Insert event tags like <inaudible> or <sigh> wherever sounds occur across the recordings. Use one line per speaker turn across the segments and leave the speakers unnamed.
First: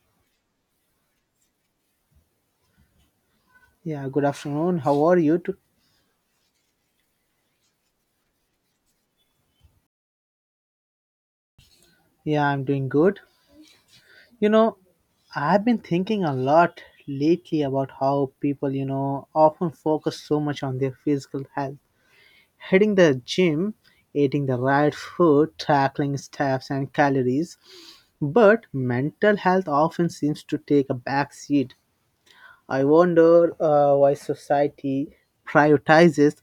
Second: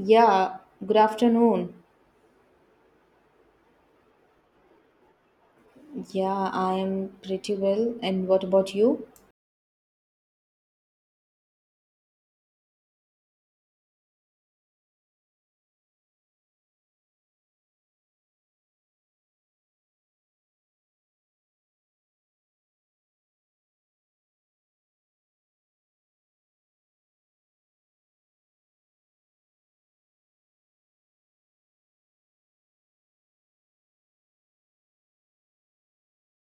Yeah, good afternoon.
Yeah, good afternoon. How are you?
Yeah, I am pretty well. And what about you?
Yeah, I'm doing good. You know, I've been thinking a lot lately about how people, often focus so much on their physical health. Hitting the gym, eating the right food, tackling steps and calories. But mental health often seems to take a back seat. I wonder why society prioritizes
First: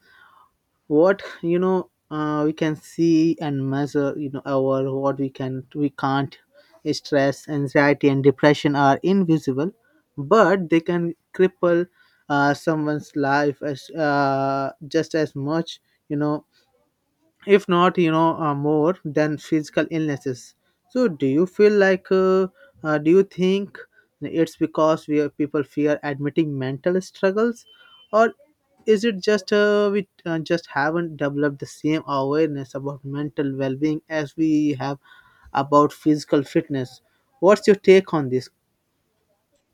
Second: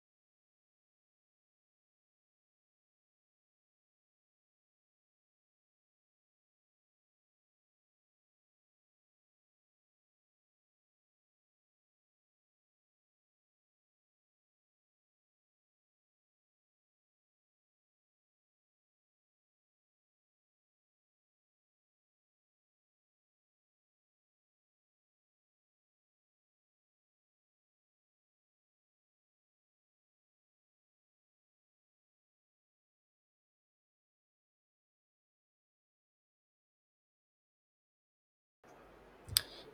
what, we can see and measure. Our what we can, we can't. Stress, anxiety and depression are invisible but they can cripple someone's life as, just as much you know if not, more than physical illnesses. So do you think it's because people fear admitting mental struggles, or is it just, we just haven't developed the same awareness about mental well-being as we have about physical fitness? What's your take on this?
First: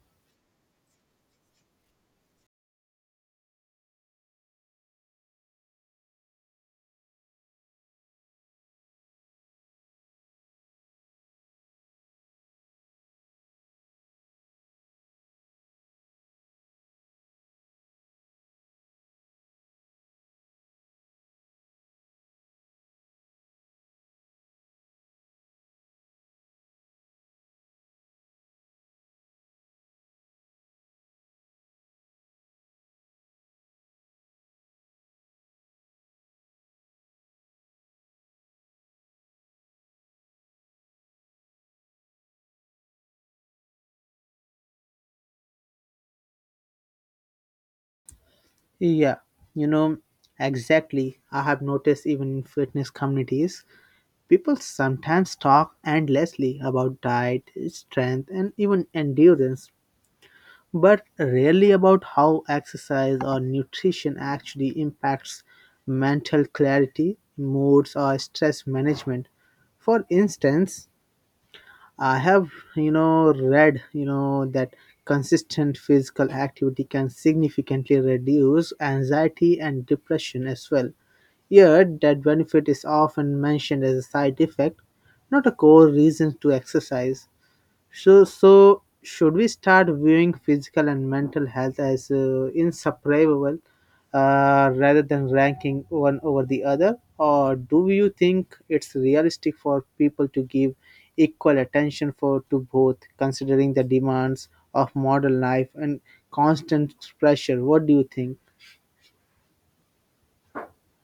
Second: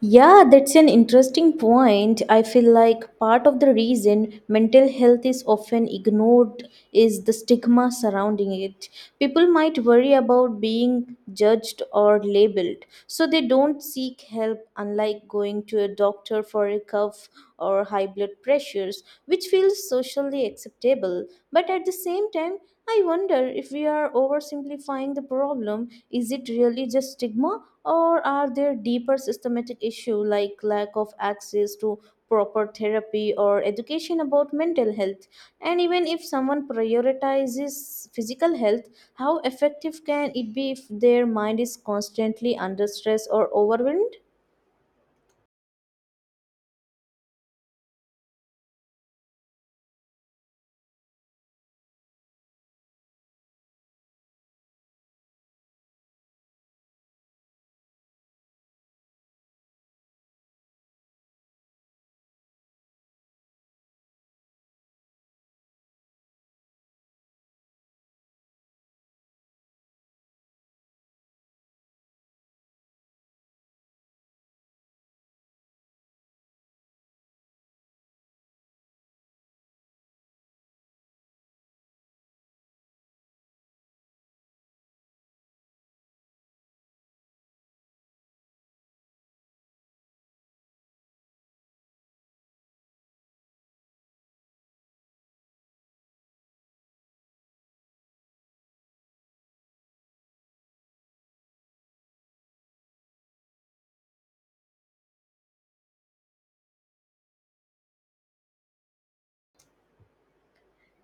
Yeah, that's an interesting point. I feel like part of the reason mental health is often ignored is the stigma surrounding it. People might worry about being judged or labeled, so they don't seek help, unlike going to a doctor for a cough or high blood pressures, which feels socially acceptable. But at the same time, I wonder if we are oversimplifying the problem. Is it really just stigma? Or are there deeper systematic issues like lack of access to proper therapy or education about mental health? And even if someone prioritizes physical health, how effective can it be if their mind is constantly under stress or overwhelmed?
Yeah, you know exactly. I have noticed even in fitness communities people sometimes talk endlessly about diet, strength, and even endurance, but rarely about how exercise or nutrition actually impacts mental clarity, moods, or stress management. For instance, I have, read, that consistent physical activity can significantly reduce anxiety and depression as well. Yet, that benefit is often mentioned as a side effect, not a core reason to exercise. So, should we start viewing physical and mental health as inseparable, rather than ranking one over the other? Or do you think it's realistic for people to give equal attention for to both, considering the demands of modern life and constant pressure? What do you think?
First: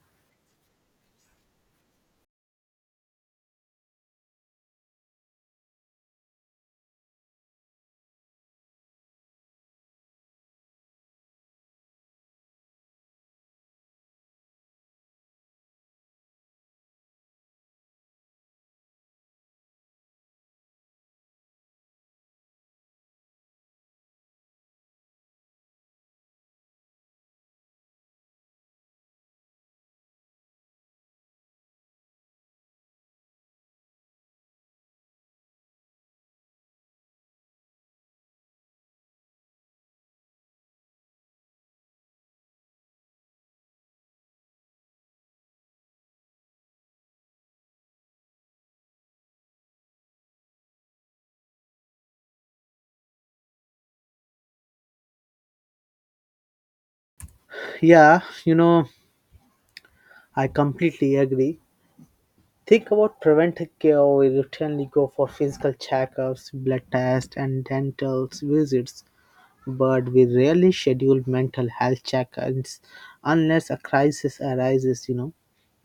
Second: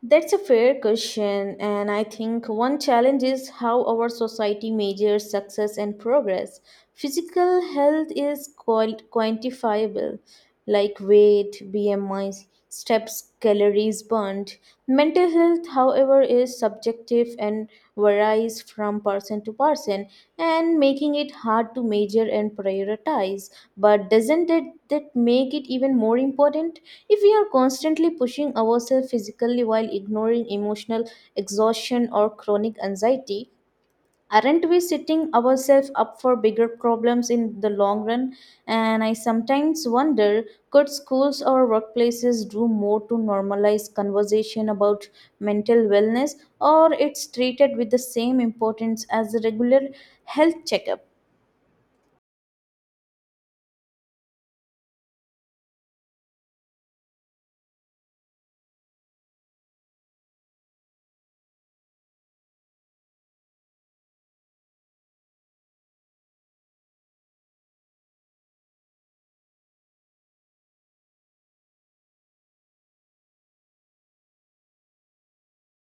That's a fair question, and I think one challenge is how our society measures success and progress. Physical health is quantifiable, like weight, BMI, steps, calories burned. Mental health, however, is subjective and varies from person to person, and making it hard to measure and prioritize. But doesn't it that make it even more important? If we are constantly pushing ourselves physically while ignoring emotional exhaustion or chronic anxiety, aren't we setting ourselves up for bigger problems in the long run? And I sometimes wonder, could schools or workplaces do more to normalize conversation about mental wellness, or it's treated with the same importance as a regular health checkup?
Yeah, I completely agree. Think about preventive care. We routinely go for physical checkups, blood tests, and dental visits, but we rarely schedule mental health checkups unless a crisis arises.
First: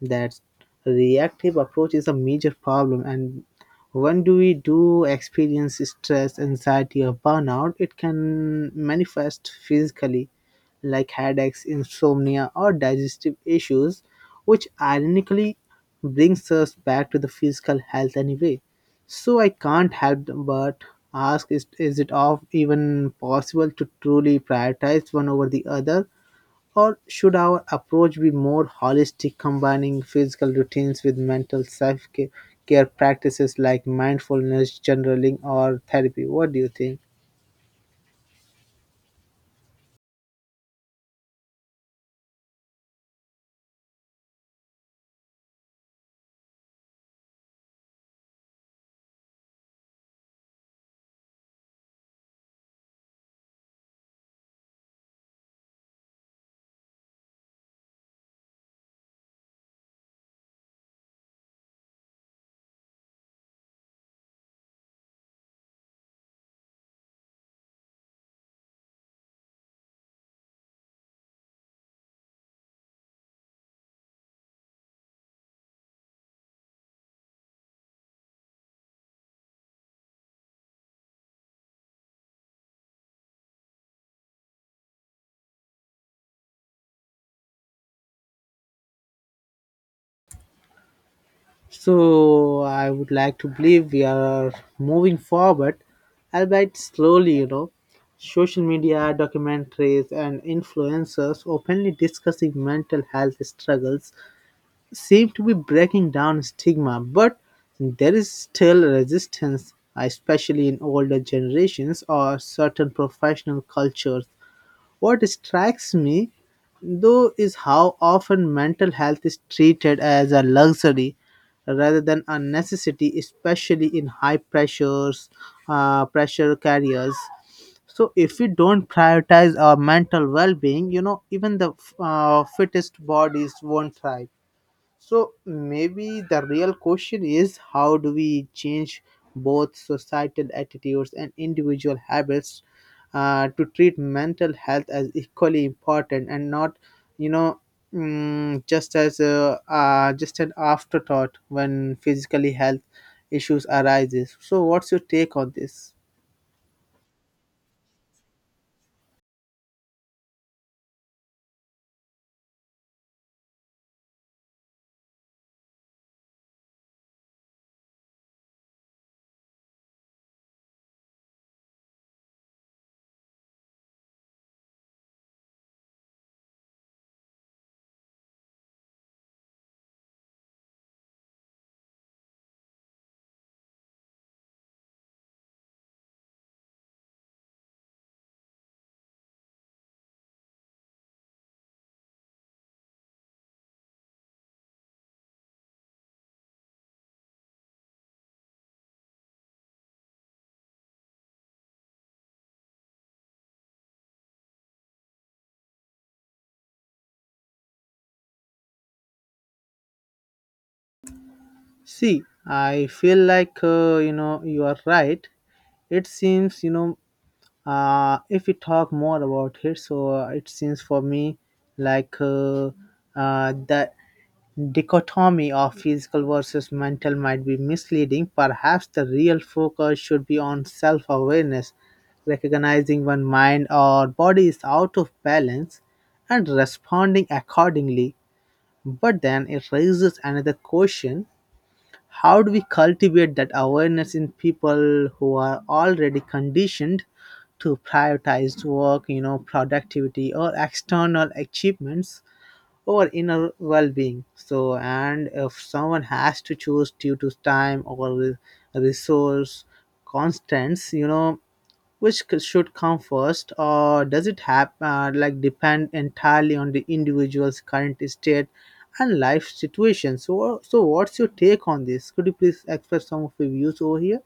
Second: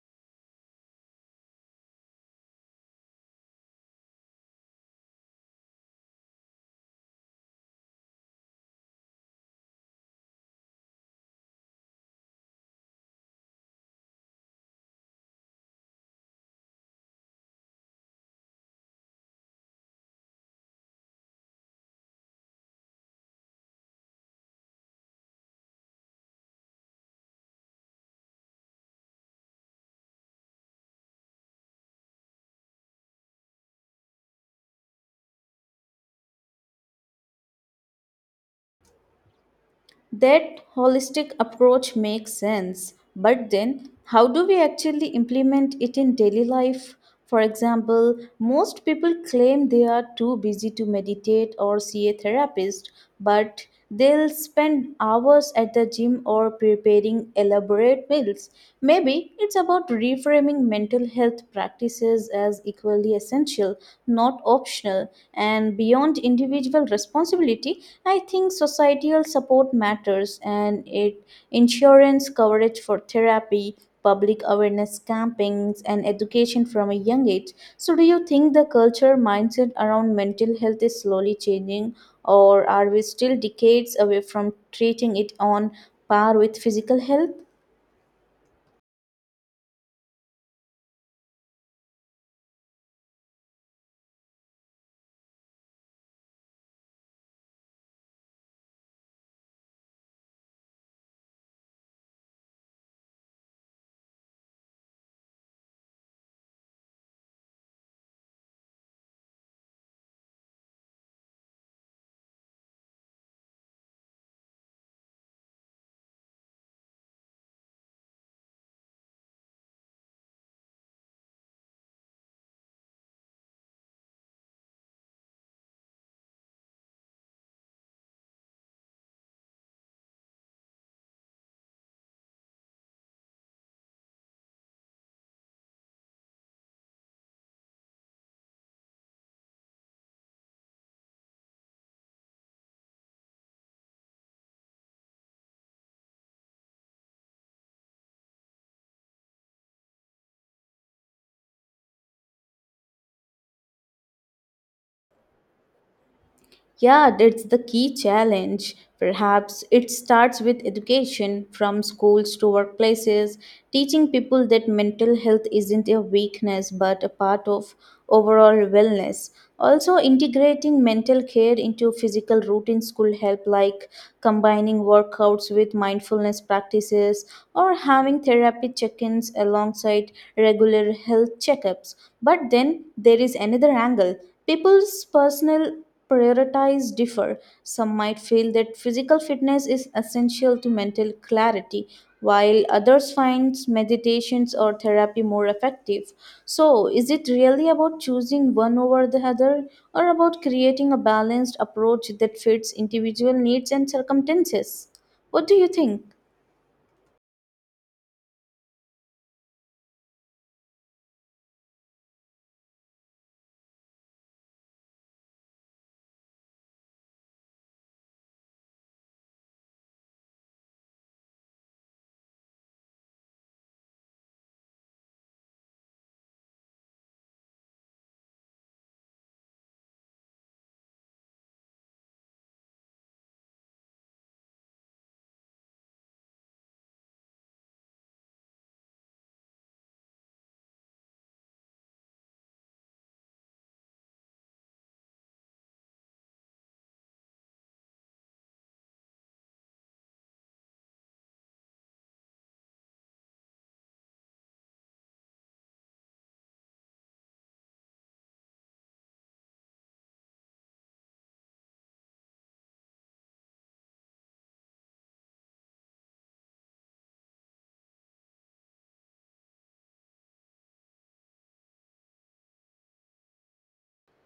That reactive approach is a major problem, and when do we do experience stress, anxiety, or burnout, it can manifest physically, like headaches, insomnia, or digestive issues, which ironically brings us back to the physical health anyway. So I can't help but ask: is it of even possible to truly prioritize one over the other? Or should our approach be more holistic, combining physical routines with mental self care practices like mindfulness, journaling, or therapy? What do you think?
That holistic approach makes sense, but then how do we actually implement it in daily life? For example, most people claim they are too busy to meditate or see a therapist, but they'll spend hours at the gym or preparing elaborate meals. Maybe it's about reframing mental health practices as equally essential, not optional. And beyond individual responsibility, I think societal support matters, and it insurance coverage for therapy, public awareness campaigns and education from a young age. So do you think the culture mindset around mental health is slowly changing, or are we still decades away from treating it on par with physical health?
So, I would like to believe we are moving forward, albeit slowly. Social media, documentaries, and influencers openly discussing mental health struggles seem to be breaking down stigma, but there is still resistance, especially in older generations or certain professional cultures. What strikes me, though, is how often mental health is treated as a luxury rather than a necessity, especially in high pressure carriers. So if we don't prioritize our mental well-being, even the fittest bodies won't thrive. So maybe the real question is: how do we change both societal attitudes and individual habits to treat mental health as equally important, and not, you know, just as a, just an afterthought when physically health issues arises. So what's your take on this?
Yeah, that's the key challenge. Perhaps it starts with education from schools to workplaces, teaching people that mental health isn't a weakness but a part of overall wellness. Also, integrating mental care into physical routines could help, like combining workouts with mindfulness practices or having therapy check ins alongside regular health checkups. But then there is another angle, people's personal priorities differ. Some might feel that physical fitness is essential to mental clarity, while others find meditations or therapy more effective. So, is it really about choosing one over the other, or about creating a balanced approach that fits individual needs and circumstances? What do you think?
See, I feel like you are right. It seems, if we talk more about it, so it seems for me like the dichotomy of physical versus mental might be misleading. Perhaps the real focus should be on self awareness, recognizing when mind or body is out of balance and responding accordingly. But then it raises another question: how do we cultivate that awareness in people who are already conditioned to prioritize work, productivity, or external achievements over inner well-being? So, and if someone has to choose due to time or resource constants, which should come first, or does it have, like, depend entirely on the individual's current state and life situation? So, so what's your take on this? Could you please express some of your views over here?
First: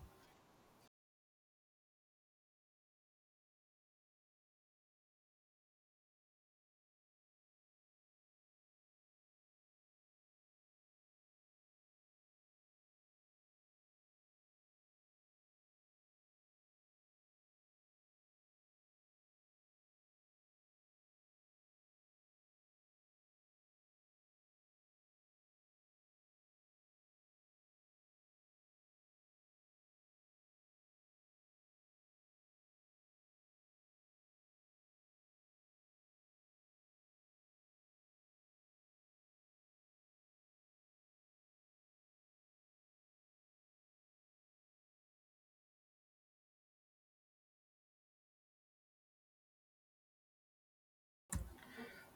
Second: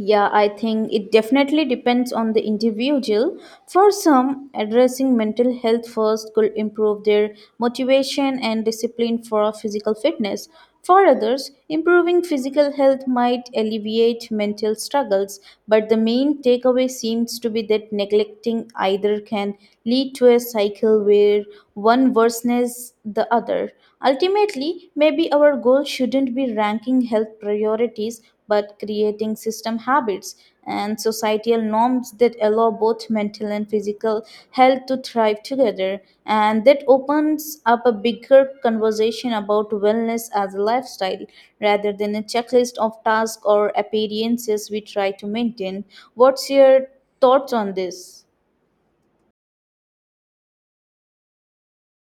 Yeah, I think it definitely depends on the individual. For some, addressing mental health first could improve their motivation and discipline for physical fitness. For others, improving physical health might alleviate mental struggles, but the main takeaway seems to be that neglecting either can lead to a cycle where one worsens the other. Ultimately, maybe our goal shouldn't be ranking health priorities but creating system habits and societal norms that allow both mental and physical health to thrive together. And that opens up a bigger conversation about wellness as a lifestyle rather than a checklist of tasks or appearances we try to maintain. What's your thoughts on this?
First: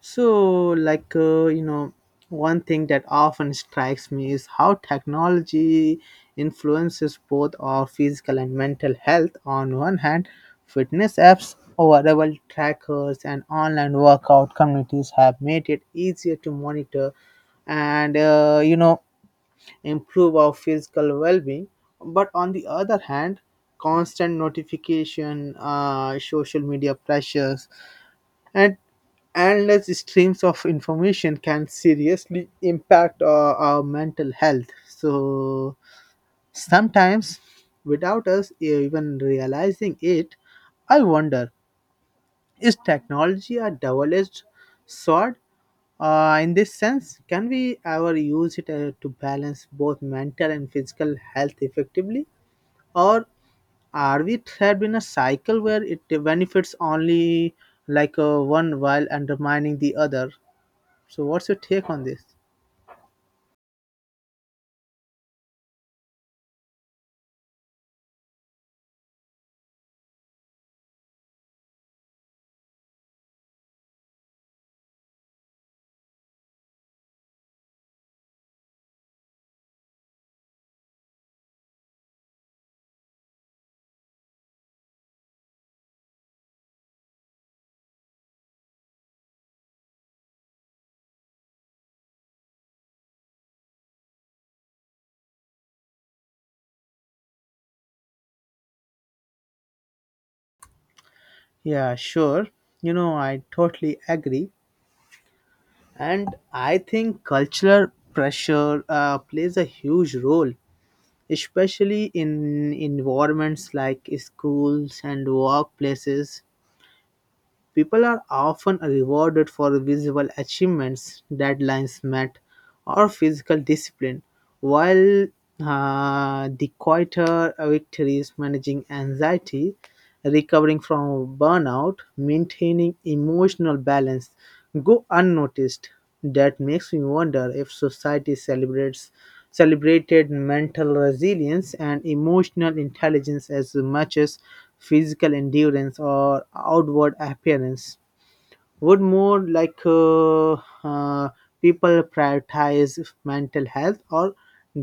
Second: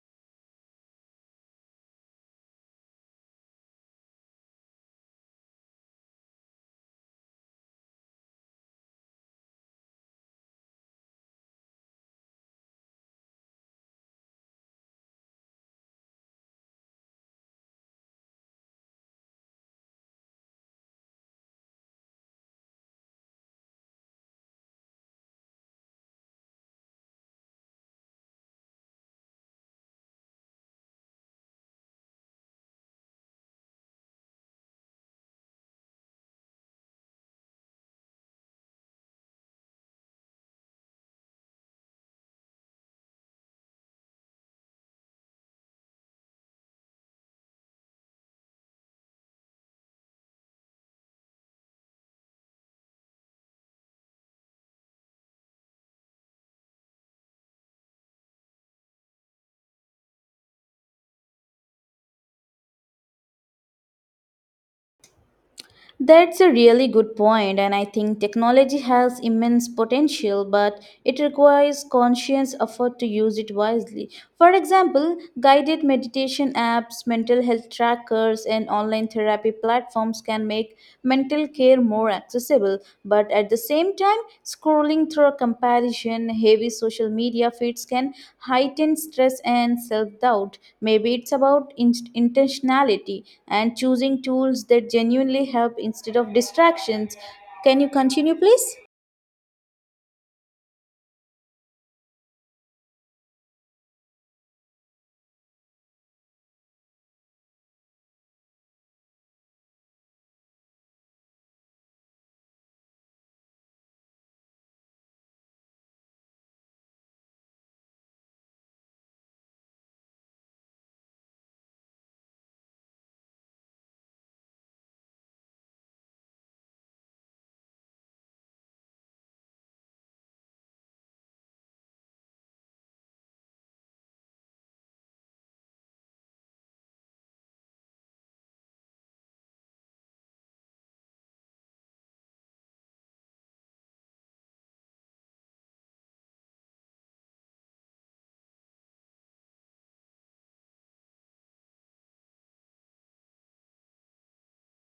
So, like, one thing that often strikes me is how technology influences both our physical and mental health. On one hand, fitness apps, wearable trackers, and online workout communities have made it easier to monitor and improve our physical well being. But on the other hand, constant notification, social media pressures, and endless streams of information can seriously impact our mental health. So sometimes, without us even realizing it, I wonder: is technology a double edged sword? In this sense, can we ever use it to balance both mental and physical health effectively? Or are we trapped in a cycle where it benefits only one while undermining the other? So, what's your take on this?
That's a really good point, and I think technology has immense potential, but it requires conscious effort to use it wisely. For example, guided meditation apps, mental health trackers, and online therapy platforms can make mental care more accessible, but at the same time, scrolling through comparison, heavy social media feeds can heighten stress and self doubt. Maybe it's about intentionality and choosing tools that genuinely help instead of distractions. Can you continue, please?
Yeah, sure. I totally agree. And I think cultural pressure plays a huge role, especially in environments like schools and workplaces. People are often rewarded for visible achievements, deadlines met, or physical discipline, while the quieter victories, managing anxiety, recovering from burnout, maintaining emotional balance, go unnoticed. That makes me wonder if society celebrates celebrated mental resilience and emotional intelligence as much as physical endurance or outward appearance. Would more uh, people prioritize mental health, or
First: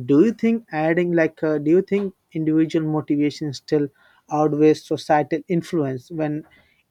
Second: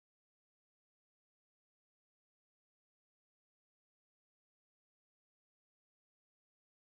do you think individual motivation still outweighs societal influence when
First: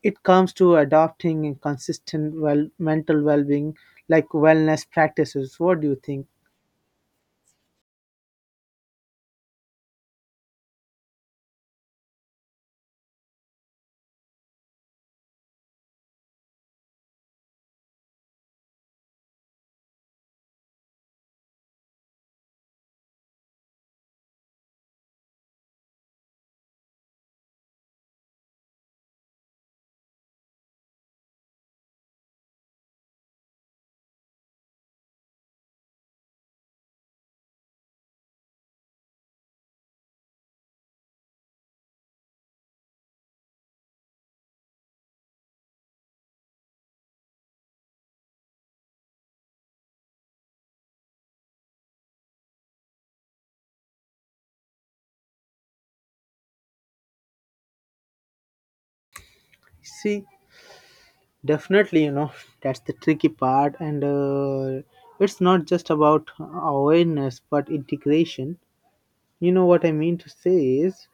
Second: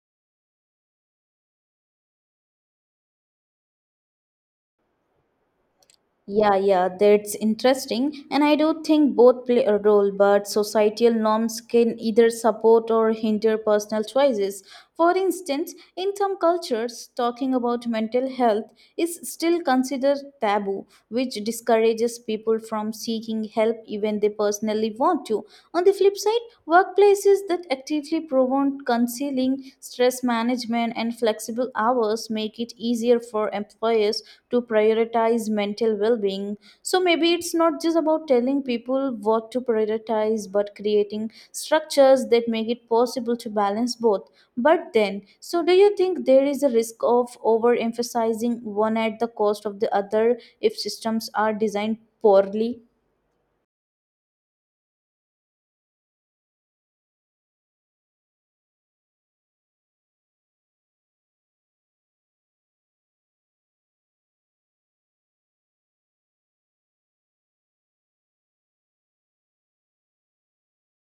it comes to adopting consistent, mental well-being, like wellness practices? What do you think?
Yeah, that's interesting. And I do think both play a role, but societal norms can either support or hinder personal choices. For instance, in some cultures, talking about mental health is still considered taboo, which discourages people from seeking help even they personally want to. On the flip side, workplaces that actively promote concealing training, stress management, and flexible hours make it easier for employers to prioritize mental well being. So maybe it's not just about telling people what to prioritize, but creating structures that make it possible to balance both. But then, so do you think there is a risk of overemphasizing one at the cost of the other if systems are designed poorly?
See. Definitely, <laughs> that's the tricky part, and it's not just about awareness but integration. You know what I mean to say is,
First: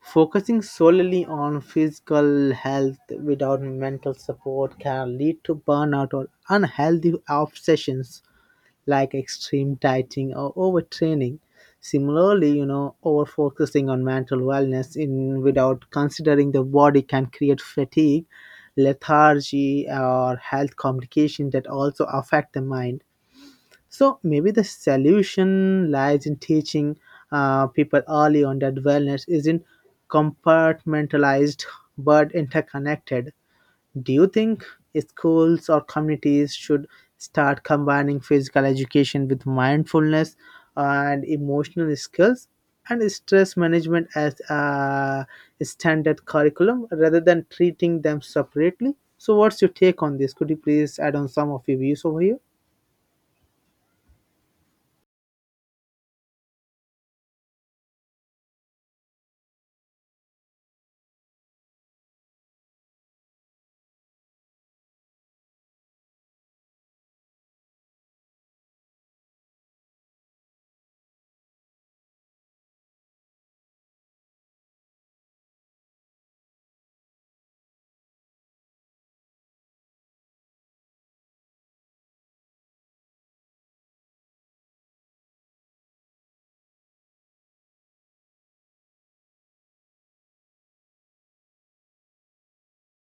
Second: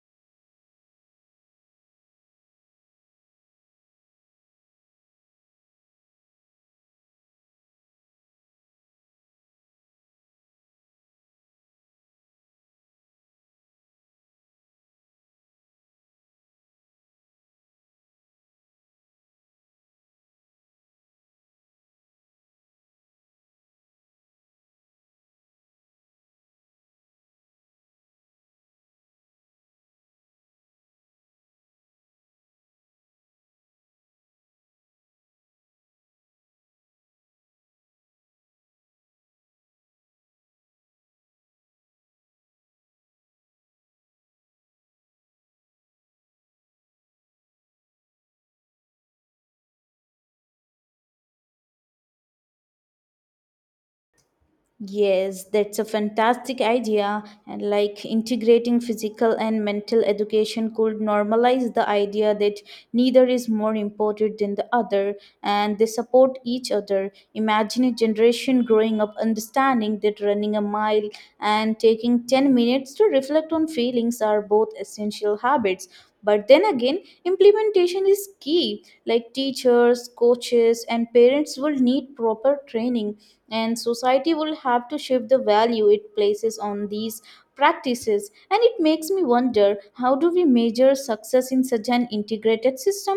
focusing solely on physical health without mental support can lead to burnout or unhealthy obsessions, like extreme dieting or overtraining. Similarly, over focusing on mental wellness in without considering the body can create fatigue, lethargy, or health complications that also affect the mind. So maybe the solution lies in teaching people early on that wellness isn't compartmentalized but interconnected. Do you think schools or communities should start combining physical education with mindfulness, and emotional skills, and stress management as a standard curriculum rather than treating them separately? So, what's your take on this? Could you please add on some of your views over here?
Yes, that's a fantastic idea. And like integrating physical and mental education could normalize the idea that neither is more important than the other and they support each other. Imagine a generation growing up understanding that running a mile and taking 10 minutes to reflect on feelings are both essential habits. But then again, implementation is key. Like teachers, coaches, and parents will need proper training and society will have to shift the value it places on these practices, and it makes me wonder, how do we measure success in such an integrated system?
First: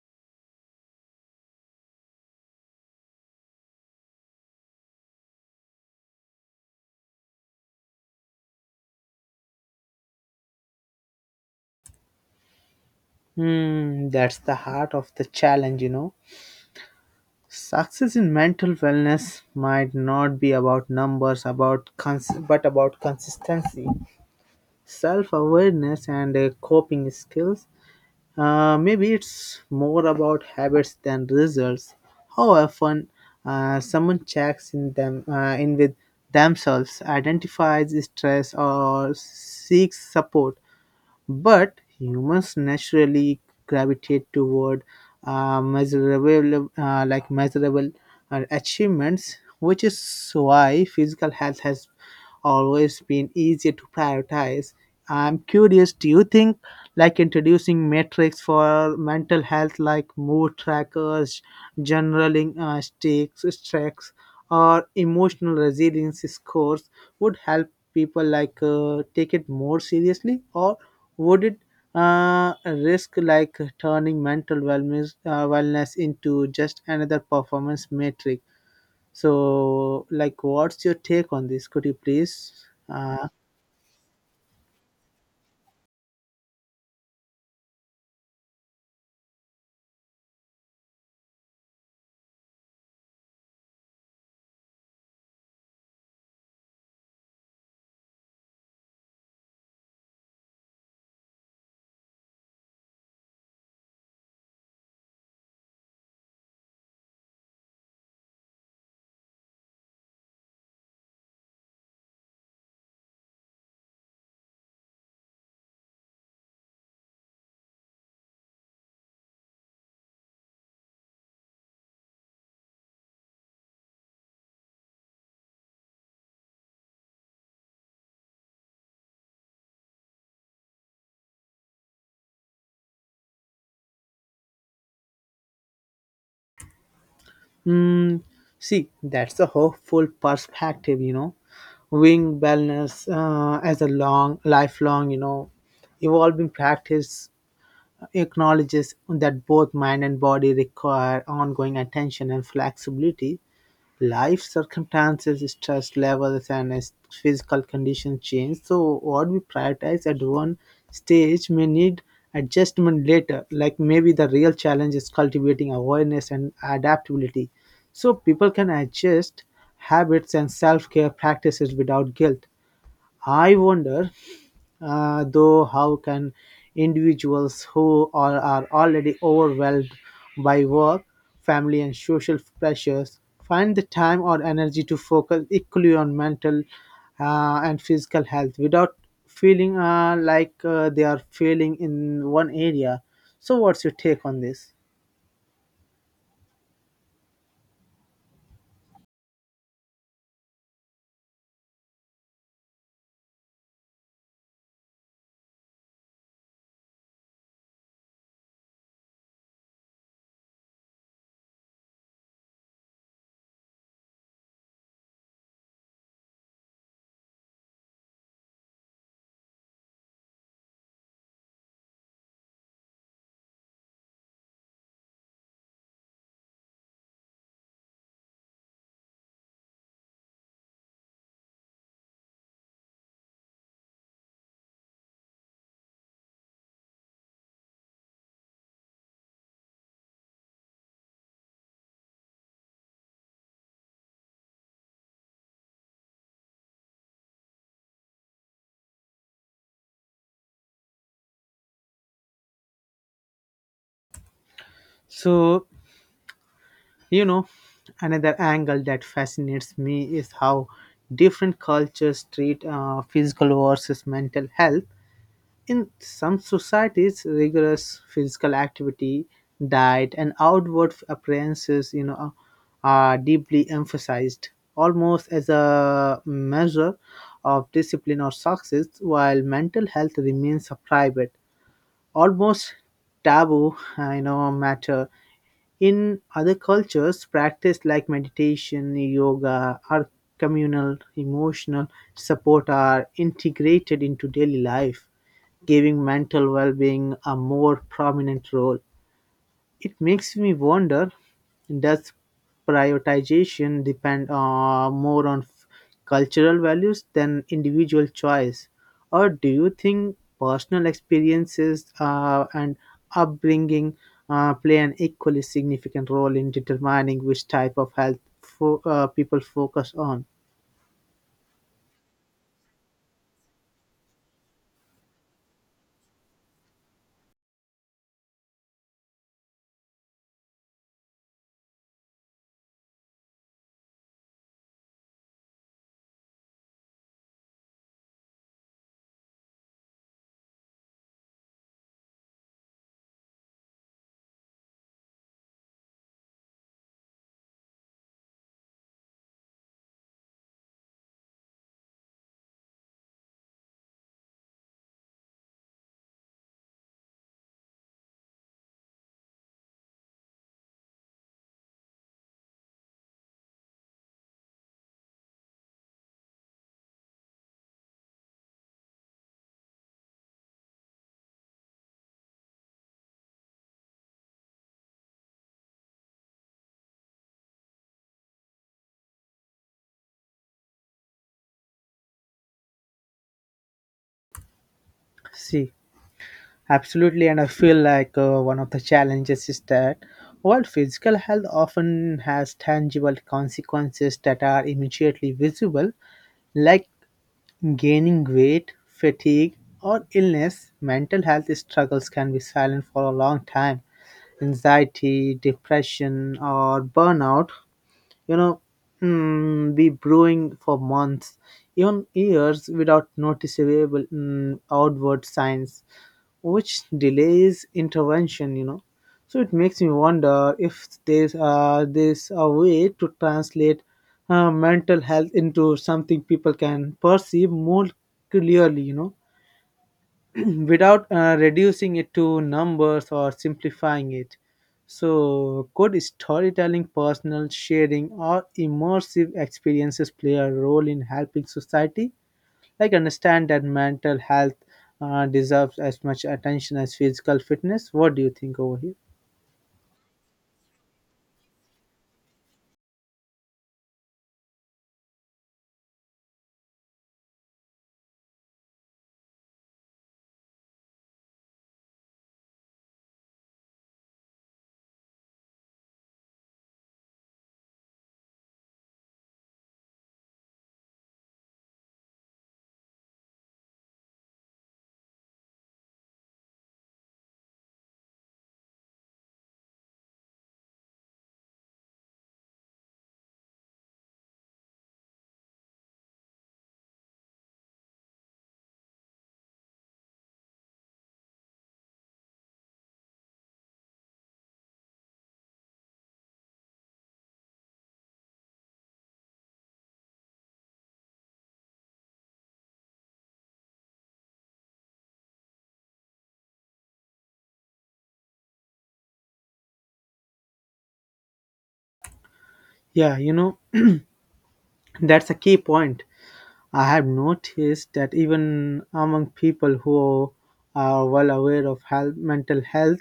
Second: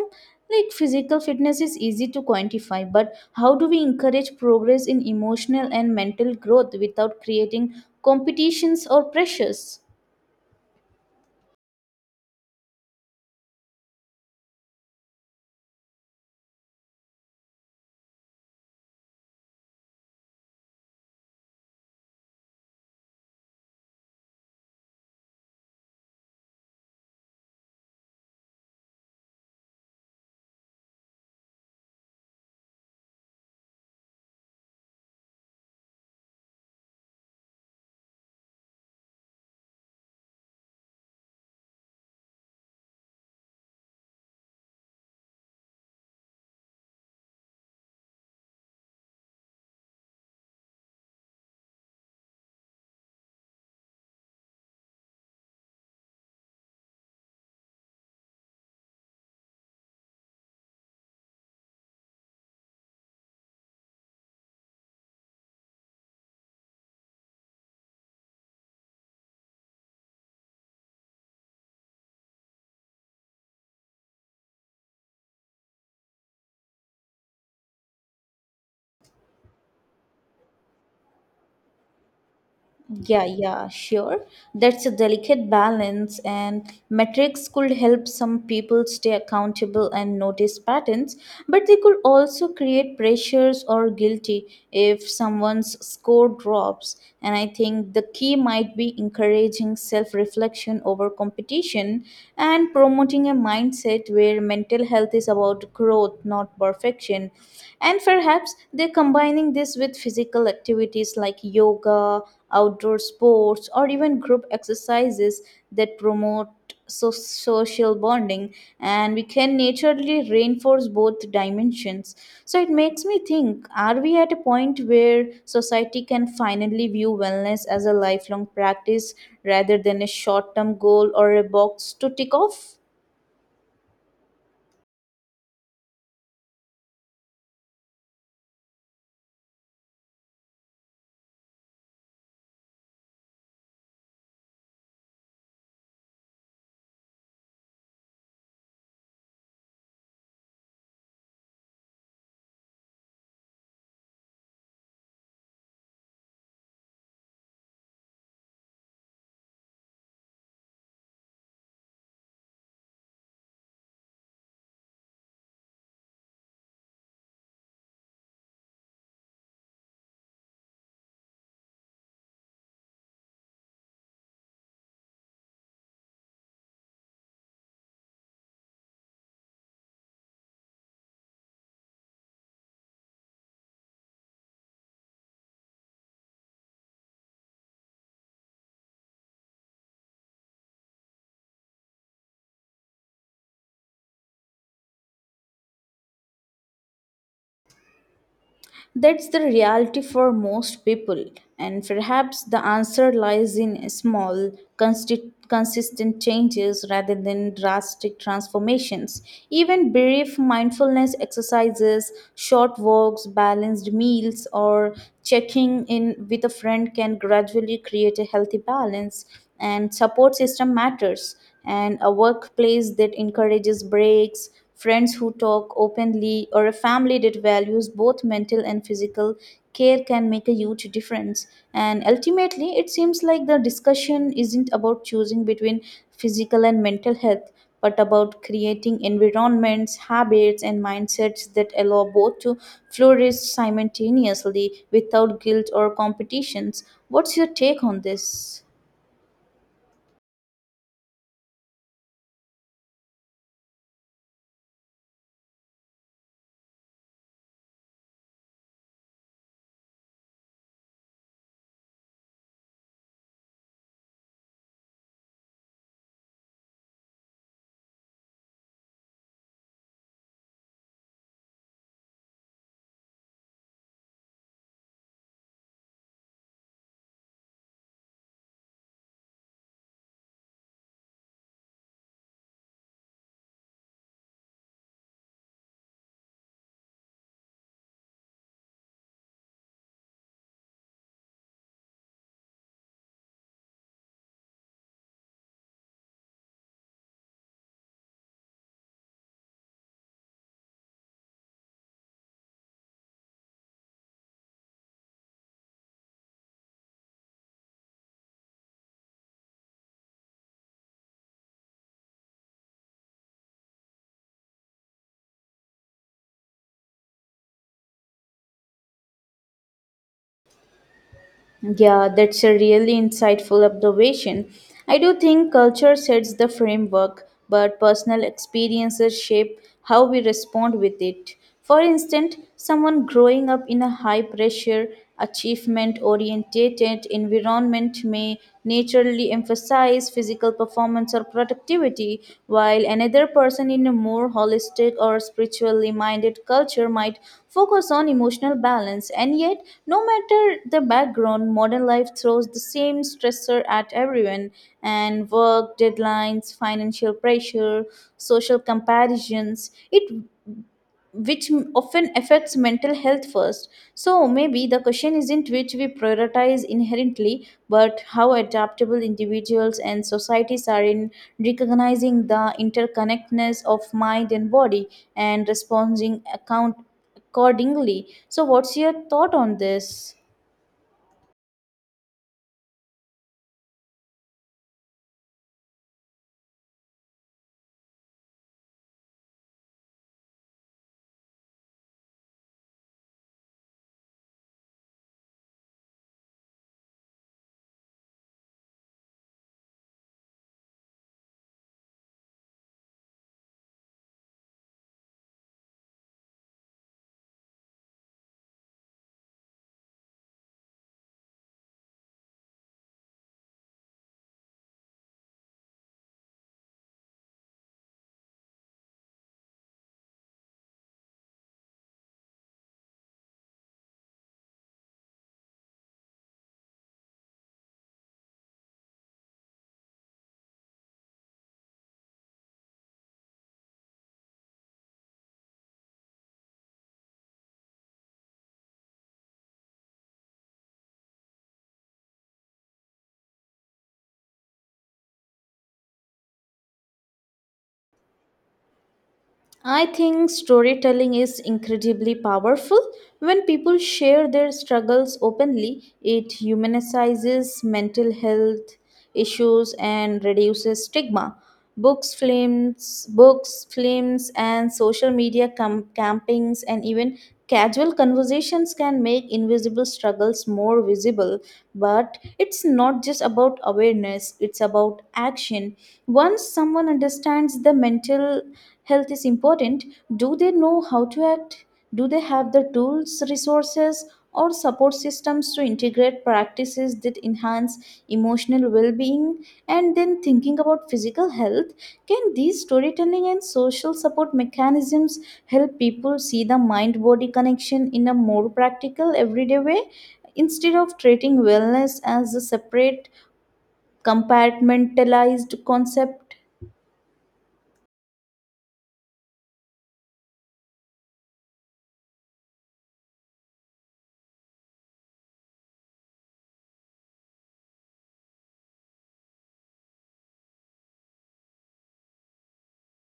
Like physical fitness is easy to quantify, but how do we encourage progress in emotional and mental growth without creating competitions or pressures?
Hmm, that's the heart of the challenge. Success in mental wellness might not be about numbers, but about consistency, self-awareness, and coping skills. Maybe it's more about habits than results, how often someone checks in with themselves, identifies stress, or seeks support. But humans naturally gravitate toward measurable achievements, which is why physical health has always been easier to prioritize. I'm curious, do you think like introducing metrics for mental health, like mood trackers, generaling stakes, tracks, or emotional resilience scores, would help people take it more seriously, or would it risk like turning mental wellness into just another performance metric? So, like, what's your take on this? Could you please?
Yeah, yeah, sure. That's a delicate balance, and metrics could help some people stay accountable and notice patterns, but they could also create pressures or guilty if someone's score drops. And I think the key might be encouraging self reflection over competition and promoting a mindset where mental health is about growth, not perfection. And perhaps they're combining this with physical activities like yoga outdoor sports, or even group exercises that promote social bonding, and we can naturally reinforce both dimensions. So it makes me think, are we at a point where society can finally view wellness as a lifelong practice rather than a short term goal or a box to tick off?
Mm, See, that's a hopeful perspective, you know, wing wellness as a lifelong, evolving practice. Acknowledges that both mind and body require ongoing attention and flexibility. Life circumstances, stress levels, and his physical conditions change. So, what we prioritize at one stage may need adjustment later. Like maybe the real challenge is cultivating awareness and adaptability, so people can adjust habits and self care practices without guilt. I wonder, though, how can individuals who are already overwhelmed by work, family, and social pressures find the time or energy to focus equally on mental and physical health without feeling like they are failing in one area? So, what's your take on this?
That's the reality for most people, and perhaps the answer lies in small, consistent changes rather than drastic transformations. Even brief mindfulness exercises, short walks, balanced meals, or checking in with a friend can gradually create a healthy balance. And support system matters, and a workplace that friends who openly or And ultimately, it seems like the discussion isn't about choosing between physical and mental health, but about creating environments, habits, and mindsets that allow both to flourish simultaneously without guilt or competitions. What's your
So, You know, another angle that fascinates me is how different cultures treat physical versus mental health. In some societies, rigorous physical activity, diet, and outward appearances, are deeply emphasized, almost as a measure of discipline or success, while mental health remains a private, almost taboo, matter. In other cultures, practice like meditation, yoga, or communal emotional support are integrated into daily life, giving mental well being a more prominent role. It makes me wonder, does prioritization depend, more on cultural values than individual choice? Or do you think personal experiences and upbringing play an equally significant role in determining which type of health people focus on?
Yeah, that's a really insightful observation. I do think culture sets the framework, but personal experiences shape how we respond with it. For instance, someone growing up in a high pressure, achievement oriented environment may naturally emphasize physical performance moments of productivity, while another person in a more holistic or spiritually minded culture might focus on emotional balance. And yet, no matter the background, modern life throws the same stressor at everyone and work, deadlines, financial pressure, social comparisons. It which often affects mental health first. So maybe the question isn't which we prioritize inherently, but how adaptable individuals and societies are in recognizing the interconnectedness of mind and body and responding account accordingly. So what's your thought on this?
See. Absolutely, and I feel like one of the challenges is that while physical health often has tangible consequences that are immediately visible, like gaining weight, fatigue, or illness, mental health struggles can be silent for a long time. Anxiety, depression, or burnout, you know, be brewing for months, even years without noticeable outward signs, which delays intervention. So it makes me wonder if there's a way to translate mental health into something people can perceive more clearly, without reducing it to numbers or simplifying it. So, could storytelling, personal sharing, or immersive experiences play a role in helping society like understand that mental health deserves as much attention as physical fitness? What do you think over here?
I think storytelling is incredibly powerful. When people share their struggles openly, it humanizes mental health issues and reduces stigma. Books, films, and social media campings, and even casual conversations can make invisible struggles more visible. But it's not just about awareness; it's about action. Once someone understands the mental health is important, do they know how to act? Do they have the tools resources or support systems to integrate practices that enhance emotional well-being? And then thinking about physical health, can these storytelling and social support mechanisms help people see the mind body connection in a more practical everyday way instead of treating wellness as a separate compartmentalized concept?
Yeah, that's a key point. I have noticed that even among people who are well aware of health, mental health,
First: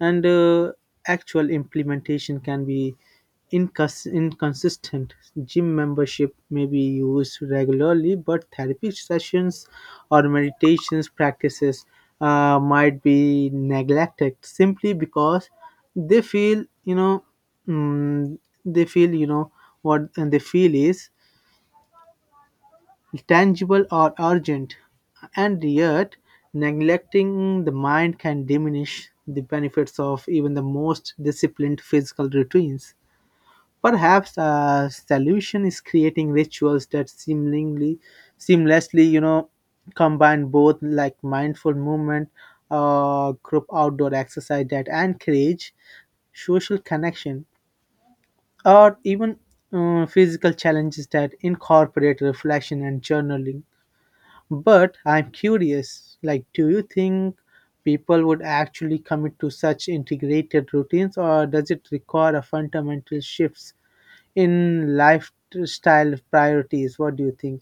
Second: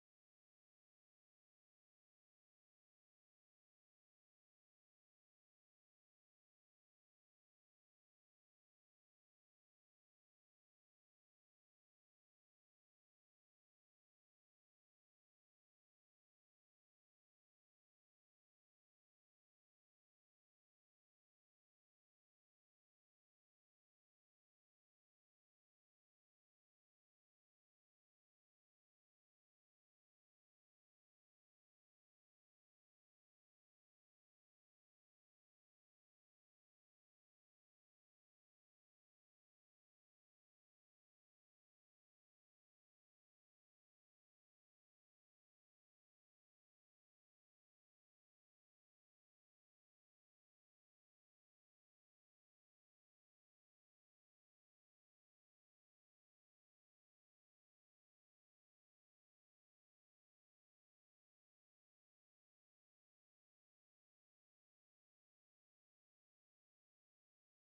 and actual implementation can be inconsistent. Gym membership may be used regularly, but therapy sessions or meditations practices might be neglected simply because they feel, you know, mm, they feel, what and they feel is tangible or urgent, and yet neglecting the mind can diminish the benefits of even the most disciplined physical routines. Perhaps a solution is creating rituals that seemingly seamlessly, you know, combine both, like mindful movement, group outdoor exercise that encourage social connection, or even physical challenges that incorporate reflection and journaling. But I'm curious, like, do you think people would actually commit to such integrated routines, or does it require a fundamental shifts in lifestyle priorities? What do you think?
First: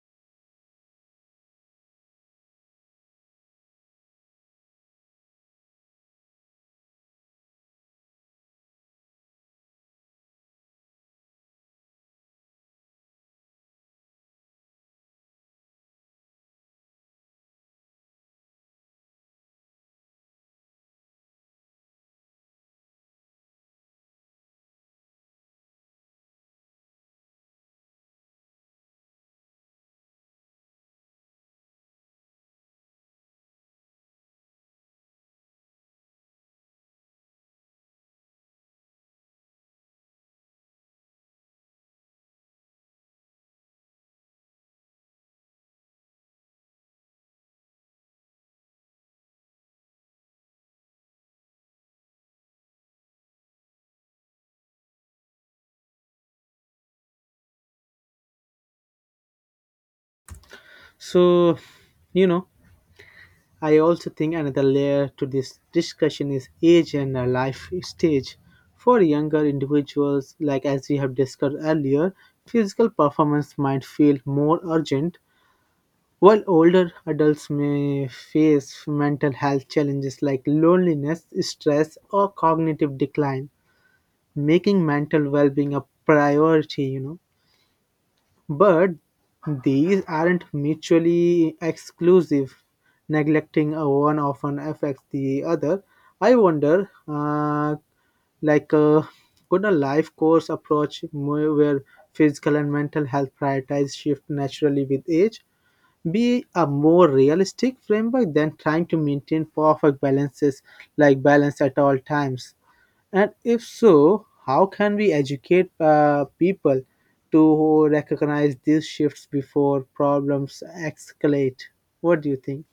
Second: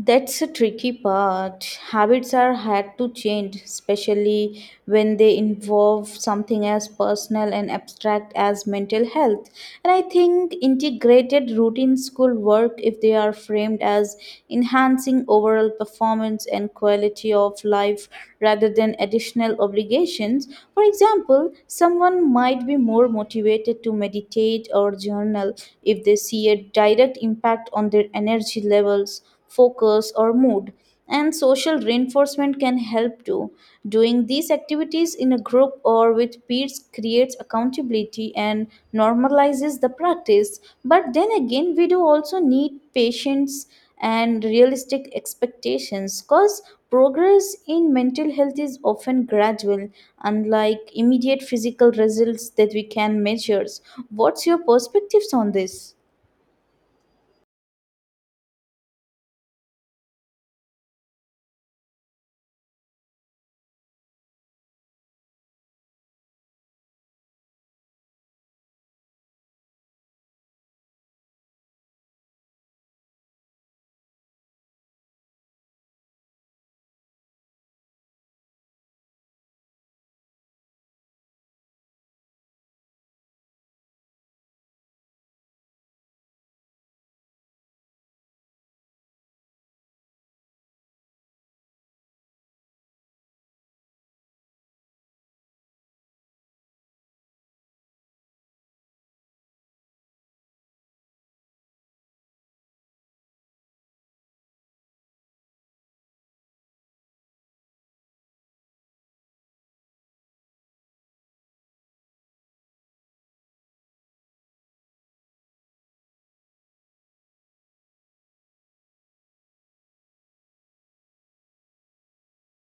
That's a tricky part. Habits are hard to change, especially when they involve something as personal and abstract as mental health. And I think integrated routines could work if they are framed as enhancing overall performance and quality of life rather than additional obligations. For example, someone might be more motivated to meditate or journal if they see a direct impact on their energy levels focus, or mood. And social reinforcement can help too. Doing these activities in a group or with peers creates accountability and normalizes the practice. But then again, we do also need patience and realistic expectations because progress in mental health is often gradual, unlike immediate physical results that we can measure. What's your perspectives on this?
So, you know, I also think another layer to this discussion is age and our life stage. For younger individuals, like as we have discussed earlier, physical performance might feel more urgent, while older adults may face mental health challenges like loneliness, stress, or cognitive decline, making mental well-being a priority. But these aren't mutually exclusive. Neglecting a one often affects the other. I wonder, like, could a life course approach, more where physical and mental health priorities shift naturally with age, be a more realistic framework than trying to maintain perfect balances like balance at all times? And if so, how can we educate people to recognize these shifts before problems escalate? What do you think?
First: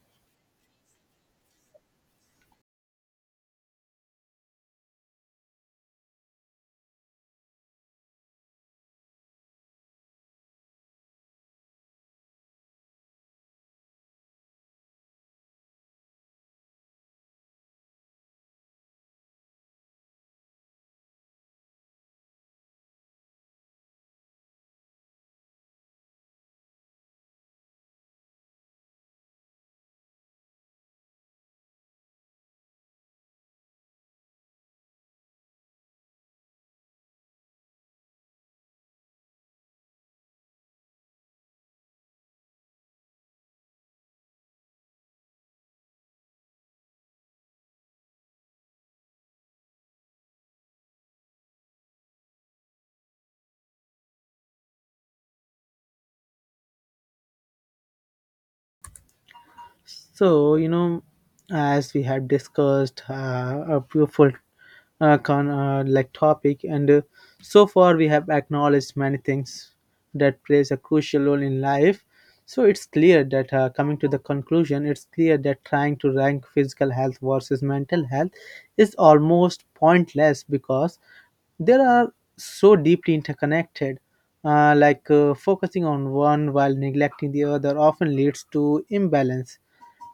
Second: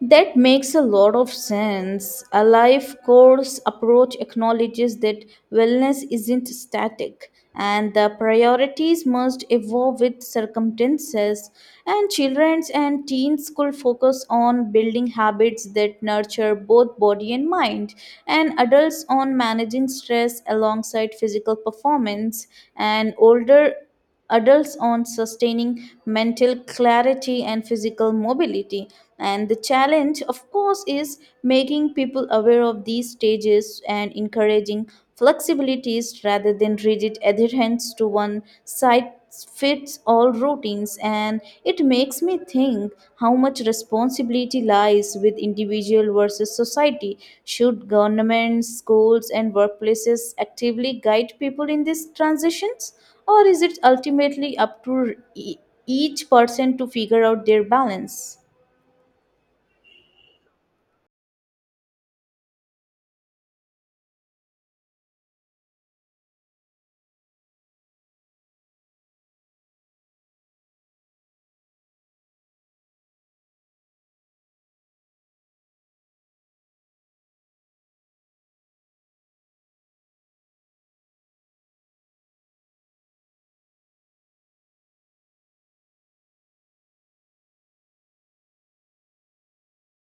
That makes a lot of sense. A life course approach acknowledges that wellness isn't static and the priorities must evolve with circumstances, and children and teens could focus on building habits that nurture both body and mind, and adults on managing stress alongside physical performance, and older adults on sustaining mental clarity and physical mobility. And the challenge, of course, is making people aware of these stages and encouraging flexibilities rather than rigid adherence to one size fits all routines. And it makes me think, how much responsibility lies with individual versus society? Should governments, schools, and workplaces actively guide people in this transitions, or is it ultimately up to each person to figure out their balance?
So, as we had discussed a beautiful like topic, and so far we have acknowledged many things that plays a crucial role in life. So it's clear that, coming to the conclusion, it's clear that trying to rank physical health versus mental health is almost pointless because there are so deeply interconnected. Like, focusing on one while neglecting the other often leads to imbalance,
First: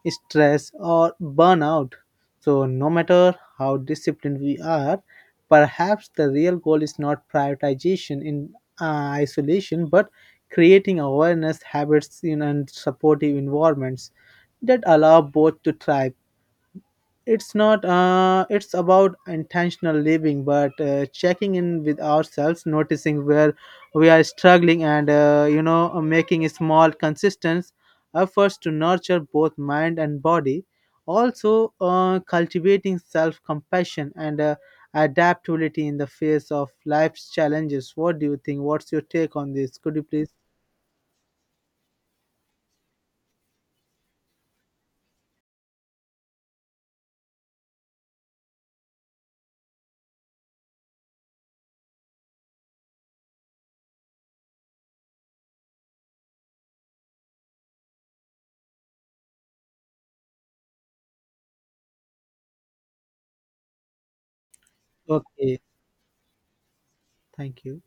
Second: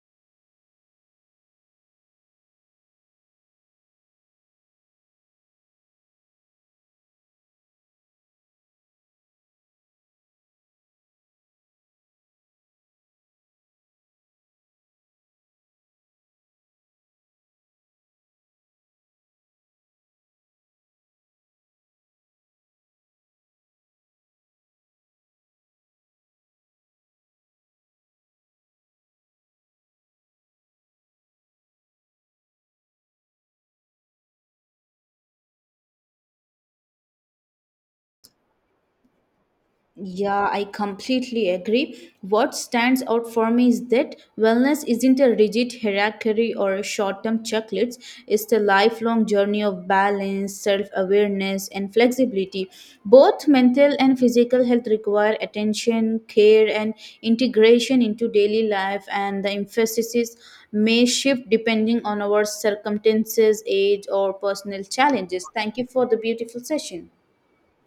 stress, or burnout. So, no matter how disciplined we are, perhaps the real goal is not prioritization in isolation, but creating awareness, habits, and supportive environments that allow both to thrive. It's not, it's about intentional living, but checking in with ourselves, noticing where we are struggling, and, making small, consistent efforts to nurture both mind and body. Also, cultivating self compassion and adaptability in the face of life's challenges. What do you think? What's your take on this? Could you please?
Yeah, I completely agree. What stands out for me is that wellness isn't a rigid hierarchy or short term checklists, it's the lifelong journey of balance, self awareness, and flexibility. Both mental and physical health require attention, care, and integration into daily life, and the emphasis may shift depending on our circumstances, age, or personal challenges.
Okay,
Thank you for the beautiful session.
thank you.